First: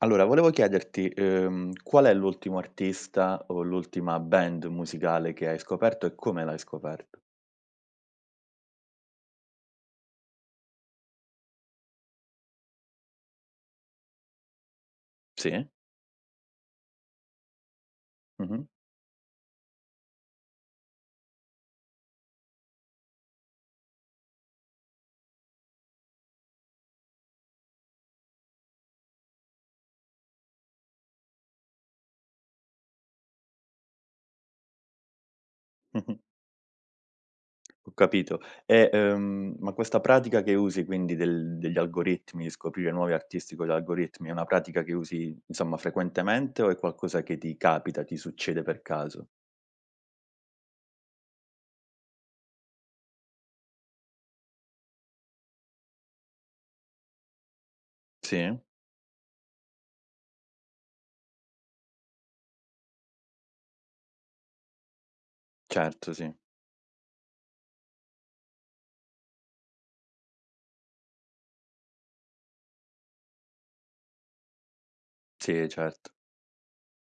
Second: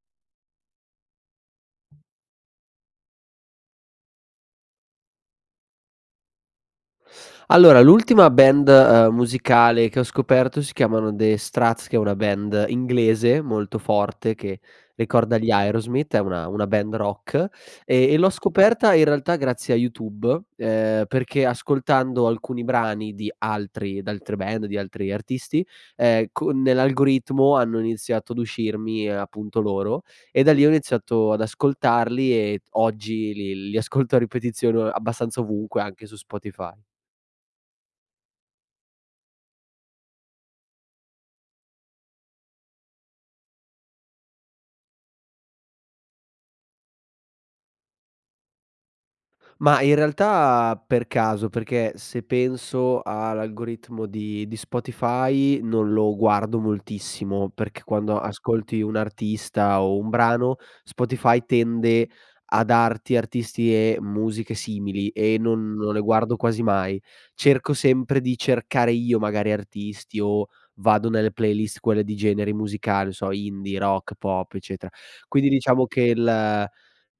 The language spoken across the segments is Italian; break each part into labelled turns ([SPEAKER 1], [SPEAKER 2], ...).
[SPEAKER 1] Allora, volevo chiederti, uhm, qual è l'ultimo artista o l'ultima band musicale che hai scoperto, e come l'hai scoperta?
[SPEAKER 2] Allora, l'ultima band, uhm, musicale che ho scoperto si chiamano The Strats, che è una band inglese molto forte che ricorda gli
[SPEAKER 1] Sì.
[SPEAKER 2] Aerosmith. È una una band rock, e e l'ho
[SPEAKER 1] Mh-mh.
[SPEAKER 2] scoperta in realtà grazie a YouTube, ehm, perché ascoltando alcuni brani di altri d'altre band, di altri artisti, ehm, con nell'algoritmo hanno iniziato ad uscirmi, ehm, appunto loro, e da lì ho iniziato ad ascoltarli ed oggi li li ascolto a ripetizione o abbastanza ovunque, anche su
[SPEAKER 1] Mh-mh.
[SPEAKER 2] Spotify.
[SPEAKER 1] Ho capito. E, ehm, ma questa pratica che usi quindi del degli algoritmi, scoprire nuovi artisti con gli algoritmi, è una pratica che usi, insomma, frequentemente o è qualcosa che ti capita, ti succede per caso?
[SPEAKER 2] Ma in realtà per caso. Perché se penso a l'algoritmo di di Spotify non lo guardo moltissimo, perché quando
[SPEAKER 1] Sì.
[SPEAKER 2] ascolti un artista o un brano, Spotify tende a darti artisti e musiche simili, e non non le
[SPEAKER 1] Certo, sì.
[SPEAKER 2] guardo quasi mai. Cerco sempre di cercare io magari artisti, o vado nelle playlist quelle di generi musicali, non so indie, rock, pop, eccetera. Quindi
[SPEAKER 1] Sì, eh,
[SPEAKER 2] diciamo che
[SPEAKER 1] certo.
[SPEAKER 2] il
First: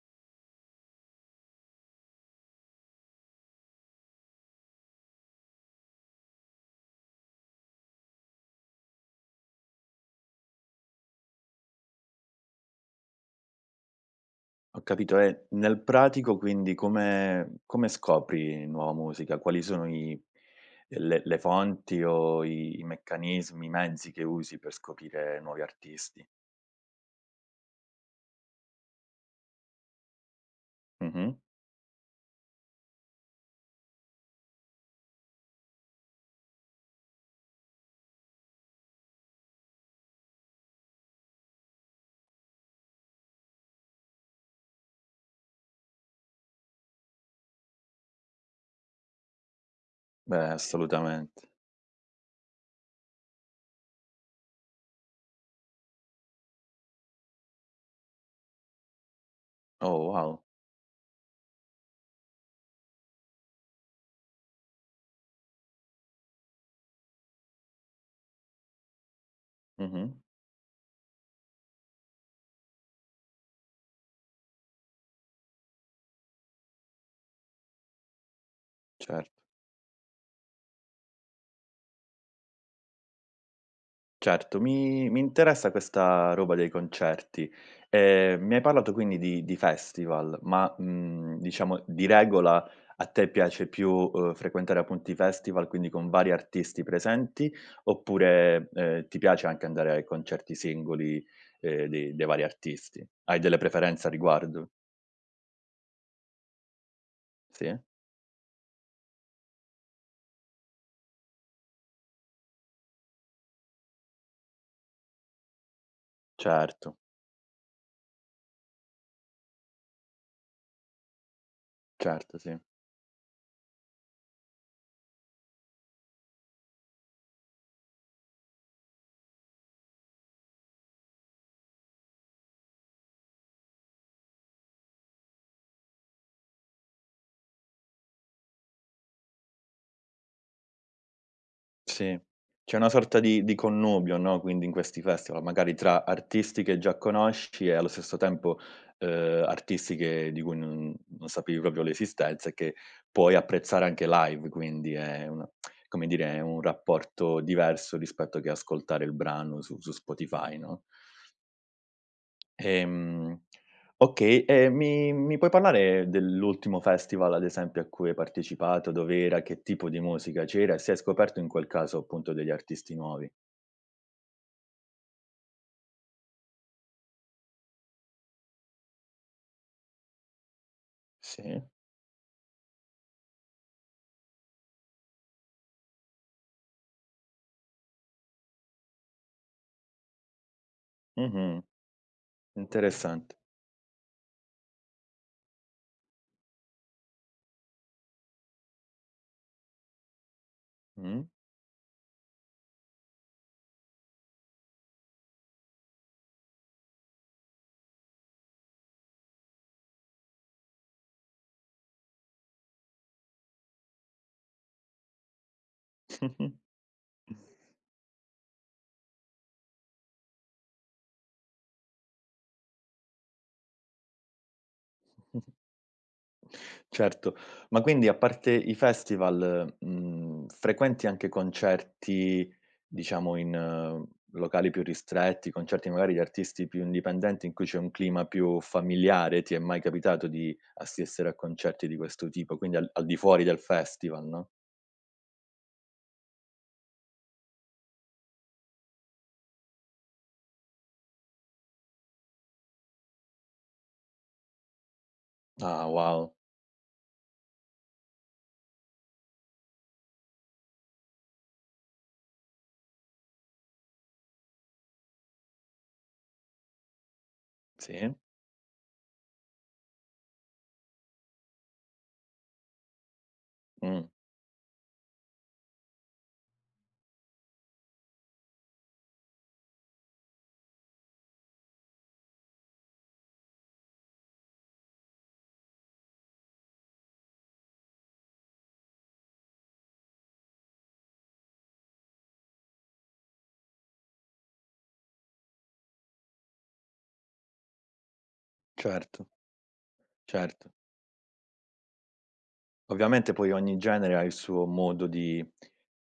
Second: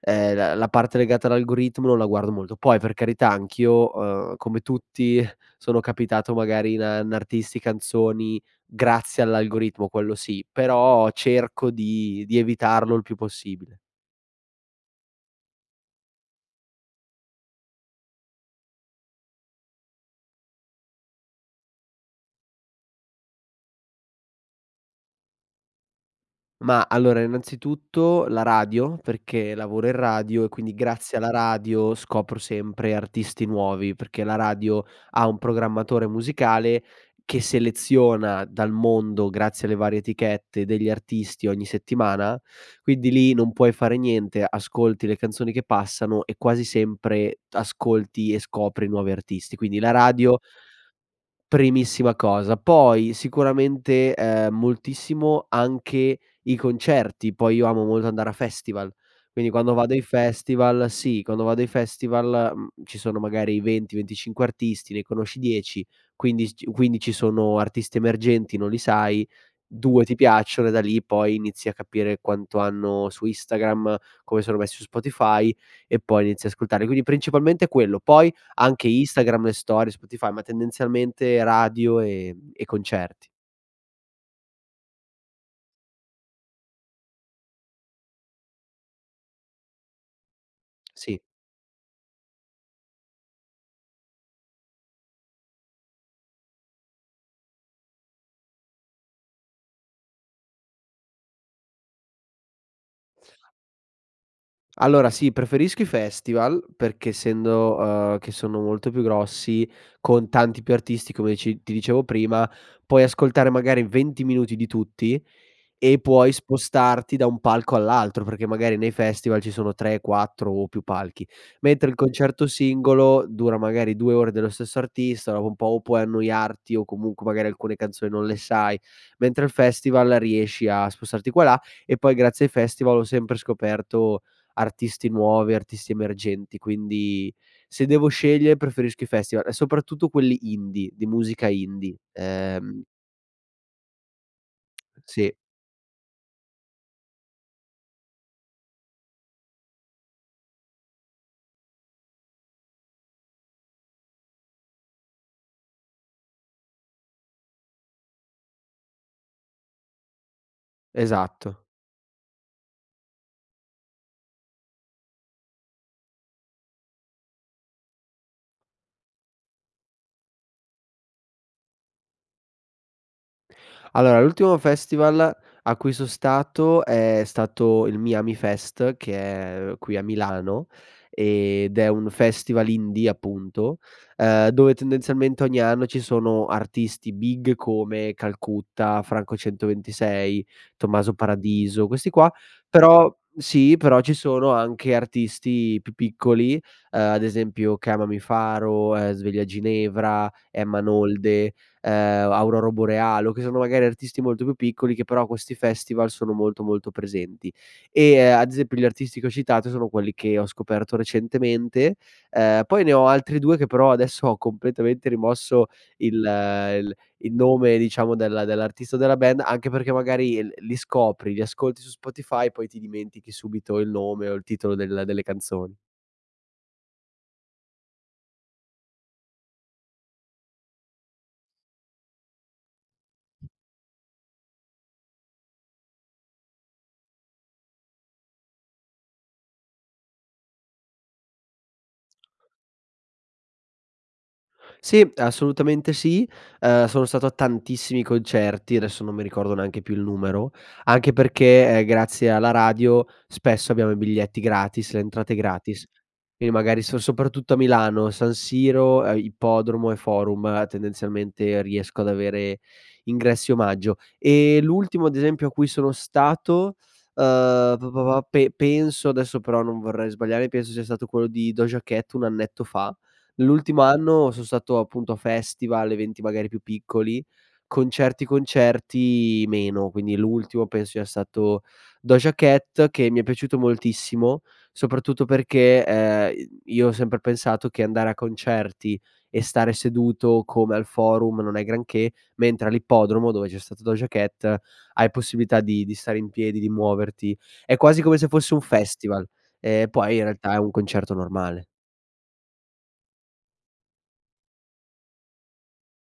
[SPEAKER 2] ehm, la la parte legata all'algoritmo non la guardo molto. Poi per carità anch'io, uhm, come tutti sono capitato magari in a in artisti, canzoni grazie all'algoritmo, quello sì, però cerco di di evitarlo il più possibile.
[SPEAKER 1] Ho capito. E nel pratico quindi come come scopri nuova musica? Quali sono i le le fonti, o i meccanismi, i mezzi che usi per scoprire nuovi artisti?
[SPEAKER 2] Ma allora, innanzitutto la radio perché lavoro in radio e quindi grazie alla
[SPEAKER 1] Mh-mh.
[SPEAKER 2] radio scopro sempre artisti nuovi, perché la radio ha un programmatore musicale che seleziona dal mondo grazie alle varie etichette degli artisti ogni settimana, quindi lì non puoi fare niente, ascolti le canzoni che passano e quasi sempre ascolti e scopri nuovi artisti. Quindi la radio
[SPEAKER 1] Beh, assolutamente.
[SPEAKER 2] primissima cosa. Poi, sicuramente, ehm, moltissimo anche i concerti. Poi io amo molto andare a festival, quindi quando vado ai
[SPEAKER 1] Oh wow!
[SPEAKER 2] festival sì, quando vado ai festival, mhmm, ci sono magari i 20-25 artisti, ne conosci 10, quindi s ci quindi ci sono artisti emergenti, non li sai, 2 ti
[SPEAKER 1] Mh-mh.
[SPEAKER 2] piacciono, e da lì poi inizi a capire quanto hanno su Instagram, come sono messi su Spotify, e poi inizi ascoltare. Quindi principalmente quello, poi anche
[SPEAKER 1] Certo.
[SPEAKER 2] Instagram e storie, su Spotify, ma tendenzialmente radio e e concerti.
[SPEAKER 1] Certo. Mi mi interessa questa roba dei concerti. Ehm, mi hai parlato quindi di di festival ma,
[SPEAKER 2] Sì.
[SPEAKER 1] mhmm, diciamo, di regola a te piace più, uhm, frequentare appunto i festival, quindi con vari artisti presenti, oppure, ehm, ti piace anche andare ai concerti singoli, ehm, dei dei vari artisti? Hai delle preferenze a riguardo?
[SPEAKER 2] Allora sì, preferisco i festival perché essendo,
[SPEAKER 1] Sì.
[SPEAKER 2] uhm, che sono molto più grossi, con tanti più artisti come dice ci ti dicevo prima, puoi ascoltare magari 20 minuti di tutti, e puoi
[SPEAKER 1] Certo.
[SPEAKER 2] spostarti da un palco all'altro, perché magari nei festival ci sono 3, 4 o più palchi. Mentre il
[SPEAKER 1] Certo,
[SPEAKER 2] concerto
[SPEAKER 1] sì.
[SPEAKER 2] singolo dura magari 2 ore dello stesso artista, dopo un po' o puoi annoiarti, o comunque magari alcune canzoni non le sai, mentre al festival riesci a spostarti qua e là. E poi grazie ai festival ho sempre scoperto artisti nuovi, artisti emergenti, quindi se devo scegliere preferisco i festival, e soprattutto quelli indie, di musica indie,
[SPEAKER 1] Sì. C'è
[SPEAKER 2] ehm
[SPEAKER 1] una sorta di di connubio, no, quindi in questi
[SPEAKER 2] Sì.
[SPEAKER 1] festival magari tra artisti che già conosci, e allo stesso tempo, uhm, artisti che di cui non non sapevi proprio l'esistenza e che puoi apprezzare anche live. Quindi è una come dire è un rapporto diverso rispetto che ascoltare il brano su su Spotify, no?
[SPEAKER 2] Esatto.
[SPEAKER 1] Ehm, okay, ehm, mi mi puoi parlare dell'ultimo festival, ad esempio, a cui hai partecipato? Dov'era, che tipo di musica c'era, e se hai scoperto in quel caso, appunto, degli artisti nuovi?
[SPEAKER 2] Allora, l'ultimo festival a cui son stato è stato il Miamifest che è, uhm, qui a Milano
[SPEAKER 1] Sì.
[SPEAKER 2] ed è un festival indie appunto, ehm, dove tendenzialmente ogni anno ci sono artisti big come Calcutta, Franco 126, Tommaso
[SPEAKER 1] Mh-mh.
[SPEAKER 2] Paradiso, questi qua. Però
[SPEAKER 1] Interessante.
[SPEAKER 2] sì, però ci sono anche artisti più piccoli, ehm, ad esempio Chiamami Faro, ehm, Sveglia Ginevra, Emma
[SPEAKER 1] Mh.
[SPEAKER 2] Nolde, ehm, Auroro Borealo, che sono magari artisti molto più piccoli che però a questi festival sono molto molto presenti. Ehm, e ad esempio gli artisti che ho citato sono quelli che ho scoperto recentemente, ehm, poi ne ho altri 2 che però adesso ho completamente rimosso il il il nome, diciamo, della dell'artista della band anche perché magari l li scopri, li ascolti su Spotify, e poi ti dimentichi subito il nome, o il titolo del delle canzoni.
[SPEAKER 1] Certo. Ma quindi a parte i festival, mhmm, frequenti anche concerti, diciamo, in locali più ristretti, concerti magari di artisti più indipendenti in cui c'è un clima più familiare? Ti è mai capitato di assistere a concerti di questo tipo, quindi al al di fuori del festival, no?
[SPEAKER 2] Sì. Assolutamente sì. Ehm, sono stato a tantissimi concerti. Adesso non mi ricordo neanche più il numero, anche perché, ehm, grazie alla radio spesso abbiamo i biglietti gratis, le entrate gratis.
[SPEAKER 1] Ah wow!
[SPEAKER 2] Quindi magari son soprattutto a Milano, San Siro, ehm, Ippodromo e Forum, ehm, tendenzialmente riesco ad avere ingressi omaggio. Ehm, l'ultimo ad esempio a cui sono stato, uhm, pa pa
[SPEAKER 1] Sì.
[SPEAKER 2] pa pe penso, adesso però non vorrei sbagliare, penso sia stato quello di Doja Cat un annetto fa. L'ultimo
[SPEAKER 1] Mh.
[SPEAKER 2] anno son stato appunto a festival, eventi magari più piccoli. Concerti concerti meno, quindi l'ultimo penso sia stato Doja Cat che mi è piaciuto moltissimo, soprattutto perché, ehm, i io ho sempre pensato che andare a concerti e stare seduto come al forum non è granché, mentre all'ippodromo dove c'è stato Doja Cat hai possibilità di di stare in piedi, di muoverti. È quasi come se fosse un festival,
[SPEAKER 1] Certo.
[SPEAKER 2] ehm, poi in realtà è
[SPEAKER 1] Certo.
[SPEAKER 2] un concerto normale.
[SPEAKER 1] Ovviamente poi ogni genere ha il suo modo di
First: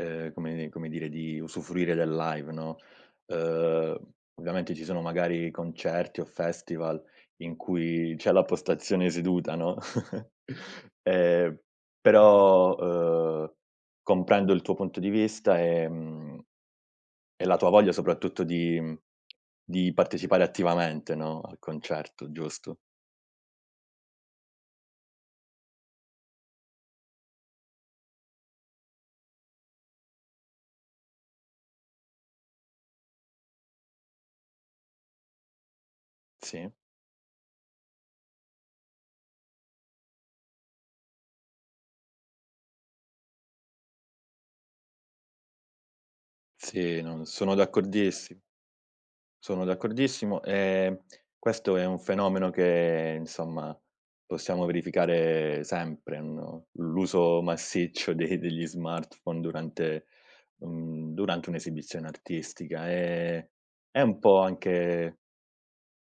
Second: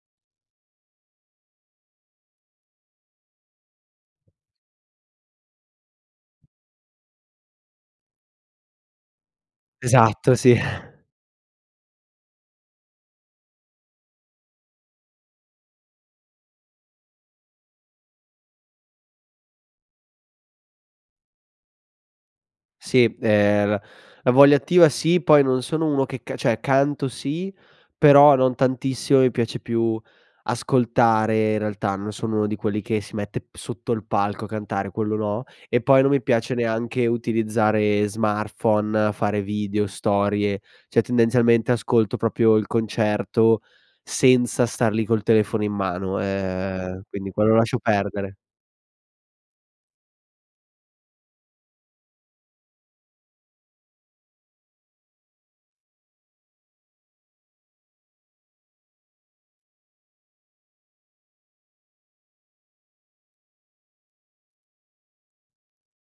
[SPEAKER 1] ehm, come come dire di usufruire del live, no. Uhm, ovviamente ci sono magari concerti o festival in cui c'è la postazione seduta, no.
[SPEAKER 2] Esatto, sì.
[SPEAKER 1] Ehm, però, uhm, comprendo il tuo punto di vista, ehm, e la tua voglia soprattutto di mhmm, di partecipare attivamente, no, al concerto giusto?
[SPEAKER 2] Sì, ehm, la la voglia attiva sì, poi non sono uno che ca cioè canto sì, però non tantissimo; mi piace più ascoltare in realtà, non sono uno di quelli che si mette sotto il palco a cantare, quello no; e poi non mi piace
[SPEAKER 1] Sì.
[SPEAKER 2] neanche utilizzare smartphone, fare video, storie. Cioè, tendenzialmente ascolto proprio il concerto senza star lì col telefono in mano.
[SPEAKER 1] Sì,
[SPEAKER 2] Ehm,
[SPEAKER 1] non
[SPEAKER 2] quindi quello
[SPEAKER 1] sono
[SPEAKER 2] lo lascio perdere.
[SPEAKER 1] d'accordissi sono d'accordissimo. Ehm, questo è un fenomeno che insomma possiamo verificare sempre, no, l'uso massiccio de degli smartphone durante un durante un'esibizione artistica. Ehm, è un po' anche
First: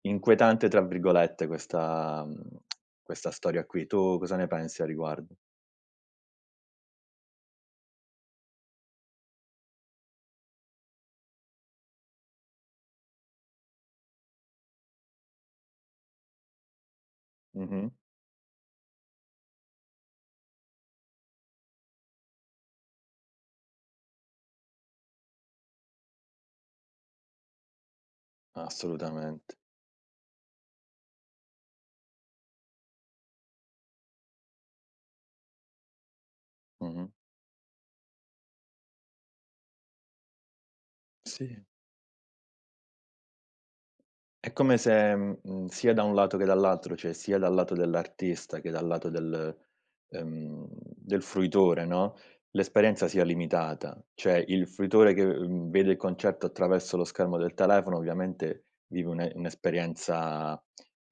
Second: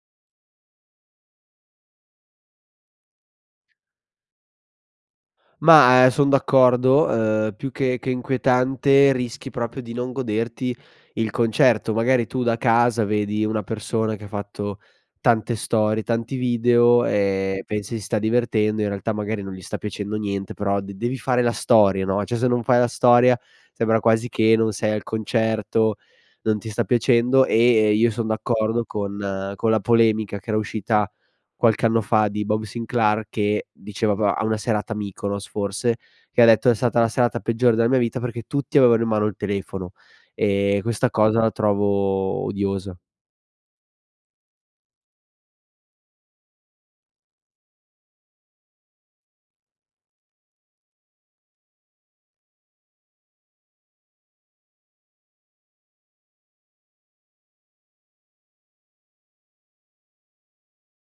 [SPEAKER 1] "inquietante" tra virgolette questa mhmm, questa storia qui. Tu cosa ne pensi a riguardo?
[SPEAKER 2] Ma, ehm, son d'accordo. Uhm, più che che inquietante rischi proprio di non goderti il concerto. Magari tu da casa vedi una persona che ha fatto tante storie, tanti video e
[SPEAKER 1] Mh-mh.
[SPEAKER 2] pensi si sta divertendo, in realtà magari non gli sta piacendo niente però de devi fare la storia, no; cioè se non fai la storia sembra quasi che non sei al concerto, non ti sta piacendo e e io son d'accordo con
[SPEAKER 1] Assolutamente.
[SPEAKER 2] con la polemica che era uscita qualche anno fa di Bob Sinclair che diceva po a una serata a Mykonos forse, che ha detto: "È stata la
[SPEAKER 1] Mh-mh.
[SPEAKER 2] serata peggiore della mia vita perché tutti avevano in mano il telefono e questa cosa la
[SPEAKER 1] Sì.
[SPEAKER 2] trovo odiosa."
[SPEAKER 1] È come se, mhmm, mhmm, sia da un lato che dall'altro, cioè sia dal lato dell'artista che dal lato del ehm, del fruitore, no, l'esperienza sia limitata; cioè il fruitore che, ehm, vede il concerto attraverso lo schermo del telefono ovviamente vive un'e un'esperienza,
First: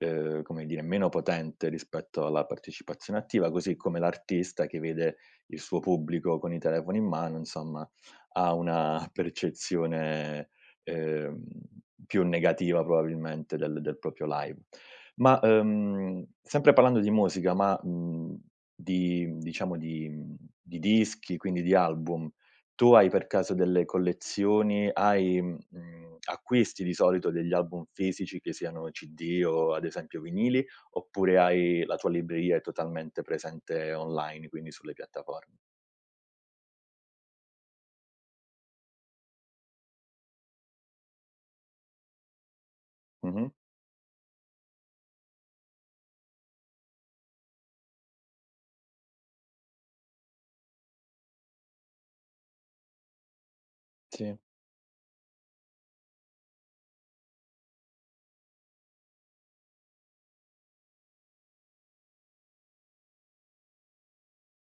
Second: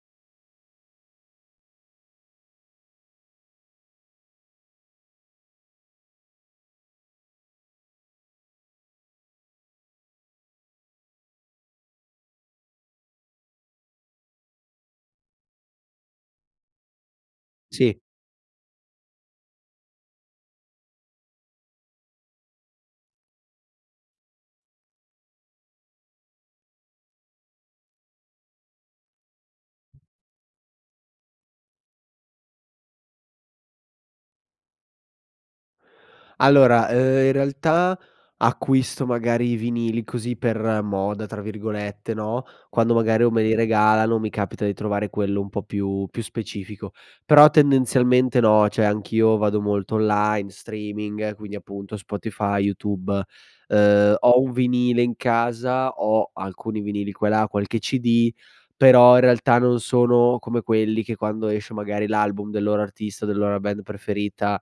[SPEAKER 1] uhm, come dire, meno potente rispetto alla partecipazione attiva, così come l'artista che vede il suo pubblico con i telefoni in mano, insomma, ha una percezione, ehm, più negativa probabilmente del del proprio live. Ma, ehm, sempre parlando di musica ma,
[SPEAKER 2] Sì.
[SPEAKER 1] mhmm, di mhmm, diciamo di mhmm, di dischi, quindi di album, tu hai per caso delle collezioni, hai mhmm, mhmm, acquisti di solito degli album fisici che siano cd o ad esempio vinili, oppure hai la tua è libreria totalmente presente online, quindi sulle piattafor
[SPEAKER 2] Allora, ehm, in realtà acquisto magari i vinili così per "moda" tra virgolette, no, quando magari o me
[SPEAKER 1] Mh-mh.
[SPEAKER 2] li regalano o mi capita di trovare quello un po' più più specifico. Però tendenzialmente no, cioè anch'io vado molto online, streaming, quindi appunto Spotify, YouTube. Uhm,
[SPEAKER 1] Sì.
[SPEAKER 2] ho un vinile in casa, ho alcuni vinili qua e là, qualche CD, però in realtà non sono come quelli che quando esce magari l'album del loro artista, della loro band preferita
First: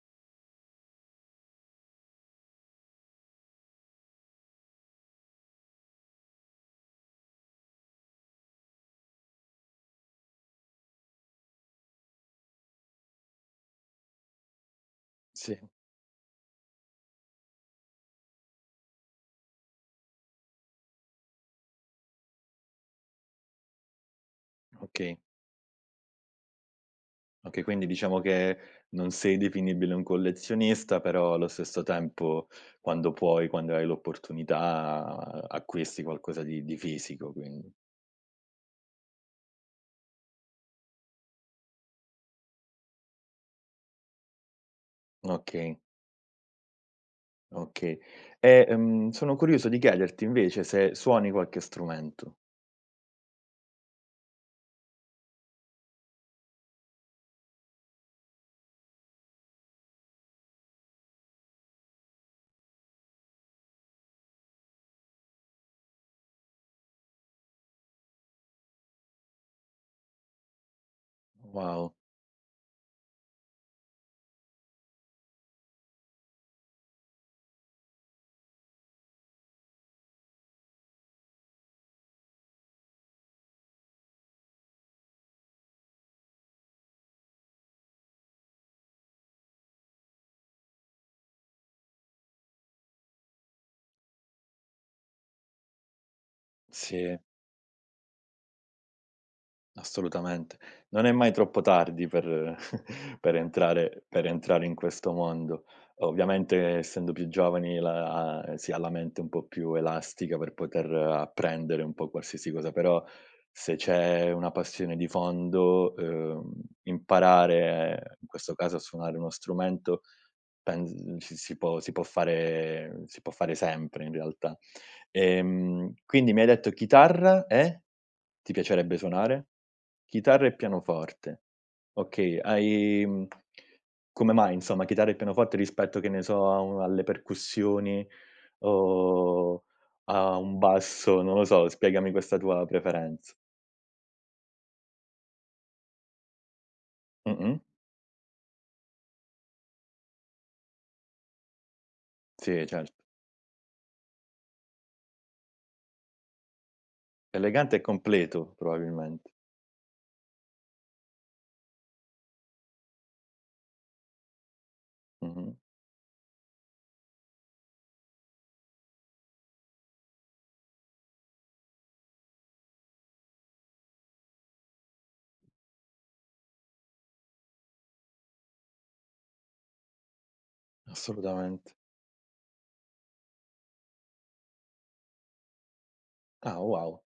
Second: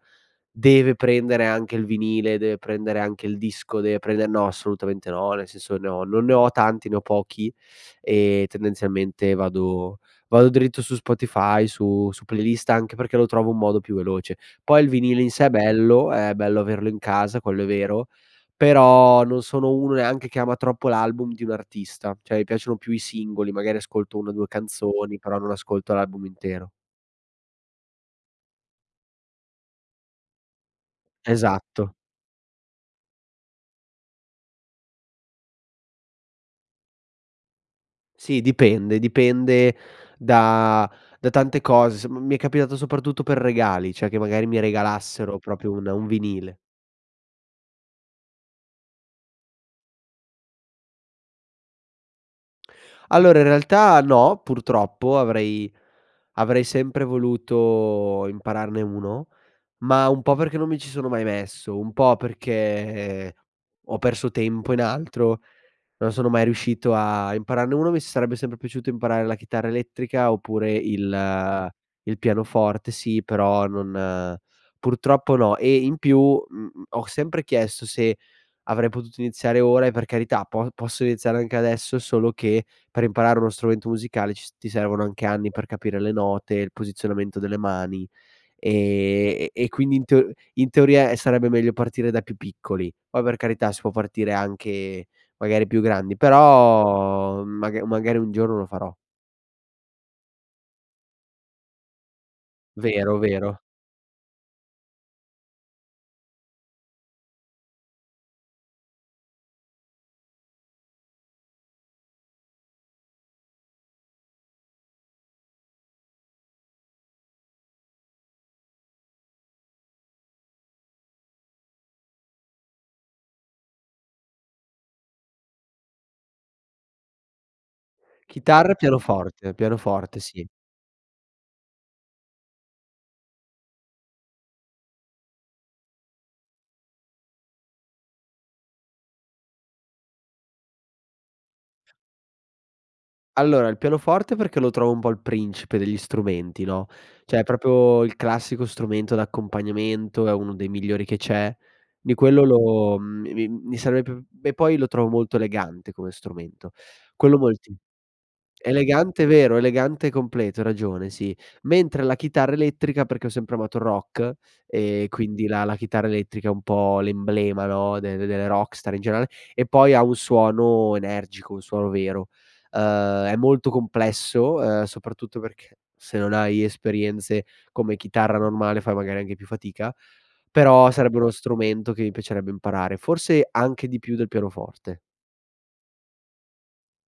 [SPEAKER 2] deve prendere anche il vinile, deve prendere anche il disco, deve prender no, assolutamente no, nel senso ne ho non ne ho tanti, ne ho pochi, ehm, tendenzialmente vado vado dritto su Spotify, su su playlist, anche perché lo trovo un modo più veloce. Poi il vinile in sé è
[SPEAKER 1] Sì.
[SPEAKER 2] bello, è bello averlo in casa, quello è vero, però non sono uno neanche che ama troppo l'album di un artista, cioè mi piacciono più i singoli, magari ascolto 1 o 2
[SPEAKER 1] Okay.
[SPEAKER 2] canzoni però non ascolto l'album intero.
[SPEAKER 1] Okay, quindi diciamo che non sei definibile un collezionista, però allo stesso
[SPEAKER 2] Esatto.
[SPEAKER 1] tempo, quando puoi, quando hai l'opportunità, acquisti qualcosa di di fisico, quindi.
[SPEAKER 2] Sì, dipende dipende da da tante cose. Sa m mi è capitato soprattutto per regali, cioè, che magari mi regalassero proprio
[SPEAKER 1] Okay.
[SPEAKER 2] un un vinile.
[SPEAKER 1] Okay. Eh, mhmm, sono curioso di chiederti invece, se suoni qualche strumento.
[SPEAKER 2] Allora in realtà, no, purtroppo avrei avrei sempre voluto impararne uno, ma un po' perché non mi ci sono mai messo, un po' perché ho perso tempo in altro, non sono mai riuscito a impararne uno, mi s sarebbe sempre piaciuto imparare la chitarra elettrica oppure il
[SPEAKER 1] Wow.
[SPEAKER 2] il pianoforte. Sì, però non purtroppo, no. E in più, mhmm, m ho sempre chiesto se avrei potuto iniziare ora e per carità po posso iniziare anche adesso, solo che per imparare uno strumento musicale, ci s ti servono anche anni, per capire le note e il posizionamento delle mani e e e quindi in teo in teoria, eh, sarebbe meglio partire da più piccoli. Poi per carità, si può partire anche magari più grandi,
[SPEAKER 1] Sì.
[SPEAKER 2] però maga magari un giorno lo farò.
[SPEAKER 1] Assolutamente, non è mai troppo tardi per
[SPEAKER 2] Vero,
[SPEAKER 1] per
[SPEAKER 2] vero.
[SPEAKER 1] entrare per entrare in questo mondo. Ovviamente, essendo più giovani, la si ha la mente un po' più elastica per poter apprendere un po' qualsiasi cosa, però se c'è una passione di fondo, uhm, imparare, in questo caso a suonare uno strumento, pens ci si può si può fare si può fare sempre, in realtà. Ehm, quindi mi hai detto, chitarra e? Ti
[SPEAKER 2] Chitarra e
[SPEAKER 1] piacerebbe suonare?
[SPEAKER 2] pianoforte, pianoforte,
[SPEAKER 1] Chitarra
[SPEAKER 2] sì.
[SPEAKER 1] e pianoforte. Okay, hai, uhm, come mai, insomma, chitarra e pianoforte, rispetto che ne so, a u alle percussioni, o a un basso, non lo so spiegami questa tua preferenz
[SPEAKER 2] Allora, il pianoforte, perché lo trovo un po' il principe degli strumenti, no, cioè
[SPEAKER 1] Mh-mh.
[SPEAKER 2] proprio il classico strumento d'accompagnamento, è uno dei migliori che c'è di quello
[SPEAKER 1] Sì,
[SPEAKER 2] lo
[SPEAKER 1] certo.
[SPEAKER 2] uhm, mi mi mi sarebbe p e poi lo trovo molto elegante come strumento, quello molti
[SPEAKER 1] Elegante e completo,
[SPEAKER 2] elegante
[SPEAKER 1] probabilmente.
[SPEAKER 2] vero, elegante e completo, hai ragione, sì. Mentre la chitarra elettrica, perché ho sempre amato il rock e quindi
[SPEAKER 1] Mh-mh.
[SPEAKER 2] la la chitarra elettrica è un po' l'emblema, no, de delle rockstar in generale e poi ha un suono energico, un suono vero. Uhm, è molto complesso, uhm, soprattutto perché se non hai esperienze come chitarra normale, fai magari anche più fatica, però sarebbe uno
[SPEAKER 1] Assolutamente.
[SPEAKER 2] strumento che mi piacerebbe imparare, forse anche di più del pianoforte.
[SPEAKER 1] Ah, wow.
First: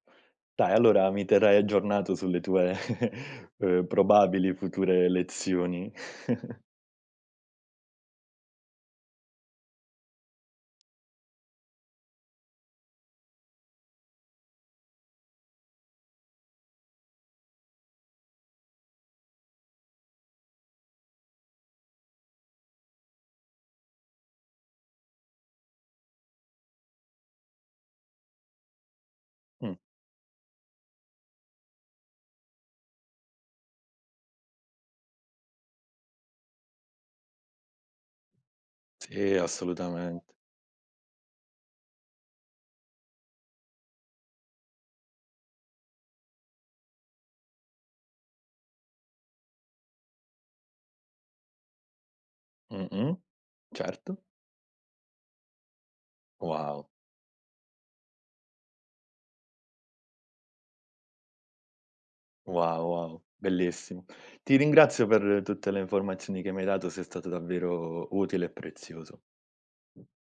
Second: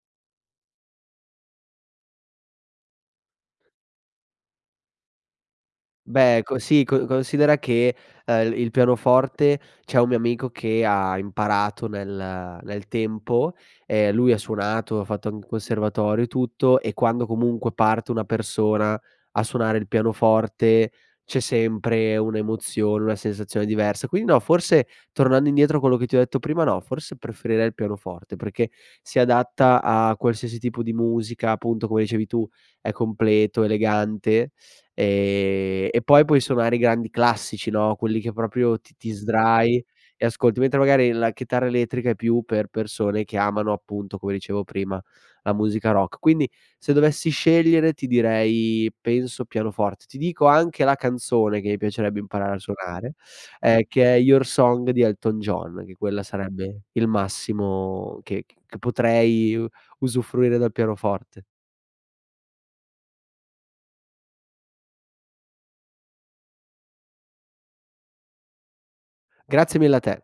[SPEAKER 1] Dai, allora mi terrai aggiornato sulle tue, uhm, probabili future lezioni.
[SPEAKER 2] Beh, ecco sì, co considera che, ehm, il pianoforte, c'è un mio amico che ha imparato nel nel tempo, ehm, lui ha suonato, ha fatto anc un conservatorio e tutto, e quando comunque parte una persona a suonare il pianoforte, c'è sempre un'emozione, una sensazione diversa. Quindi no, forse tornando indietro a quello che ti ho detto prima, no, forse preferirei il pianoforte, perché si
[SPEAKER 1] Mh.
[SPEAKER 2] adatta a qualsiasi tipo di musica, appunto come dicevi tu è completo, elegante e e poi, puoi suonare i grandi classici, no, quelli che proprio ti ti
[SPEAKER 1] Sì,
[SPEAKER 2] sdrai e
[SPEAKER 1] assolutamente.
[SPEAKER 2] ascolti, mentre magari la chitarra elettrica è più per persone che amano, appunto come dicevo prima, la musica rock. Quindi, se dovessi scegliere, ti direi penso, pianoforte. Ti dico anche la canzone che mi piacerebbe imparare a suonare,
[SPEAKER 1] Mh-mh.
[SPEAKER 2] ehm, che
[SPEAKER 1] Certo.
[SPEAKER 2] è Your Song di Elton John, che quella sarebbe
[SPEAKER 1] Wow.
[SPEAKER 2] il massimo che c che potrei usufruire dal pianoforte.
[SPEAKER 1] Wow, wow. Bellissimo. Ti ringrazio per tutte le informazioni che mi hai dato, sei stato davvero utile e prezioso.
[SPEAKER 2] Grazie mille a te!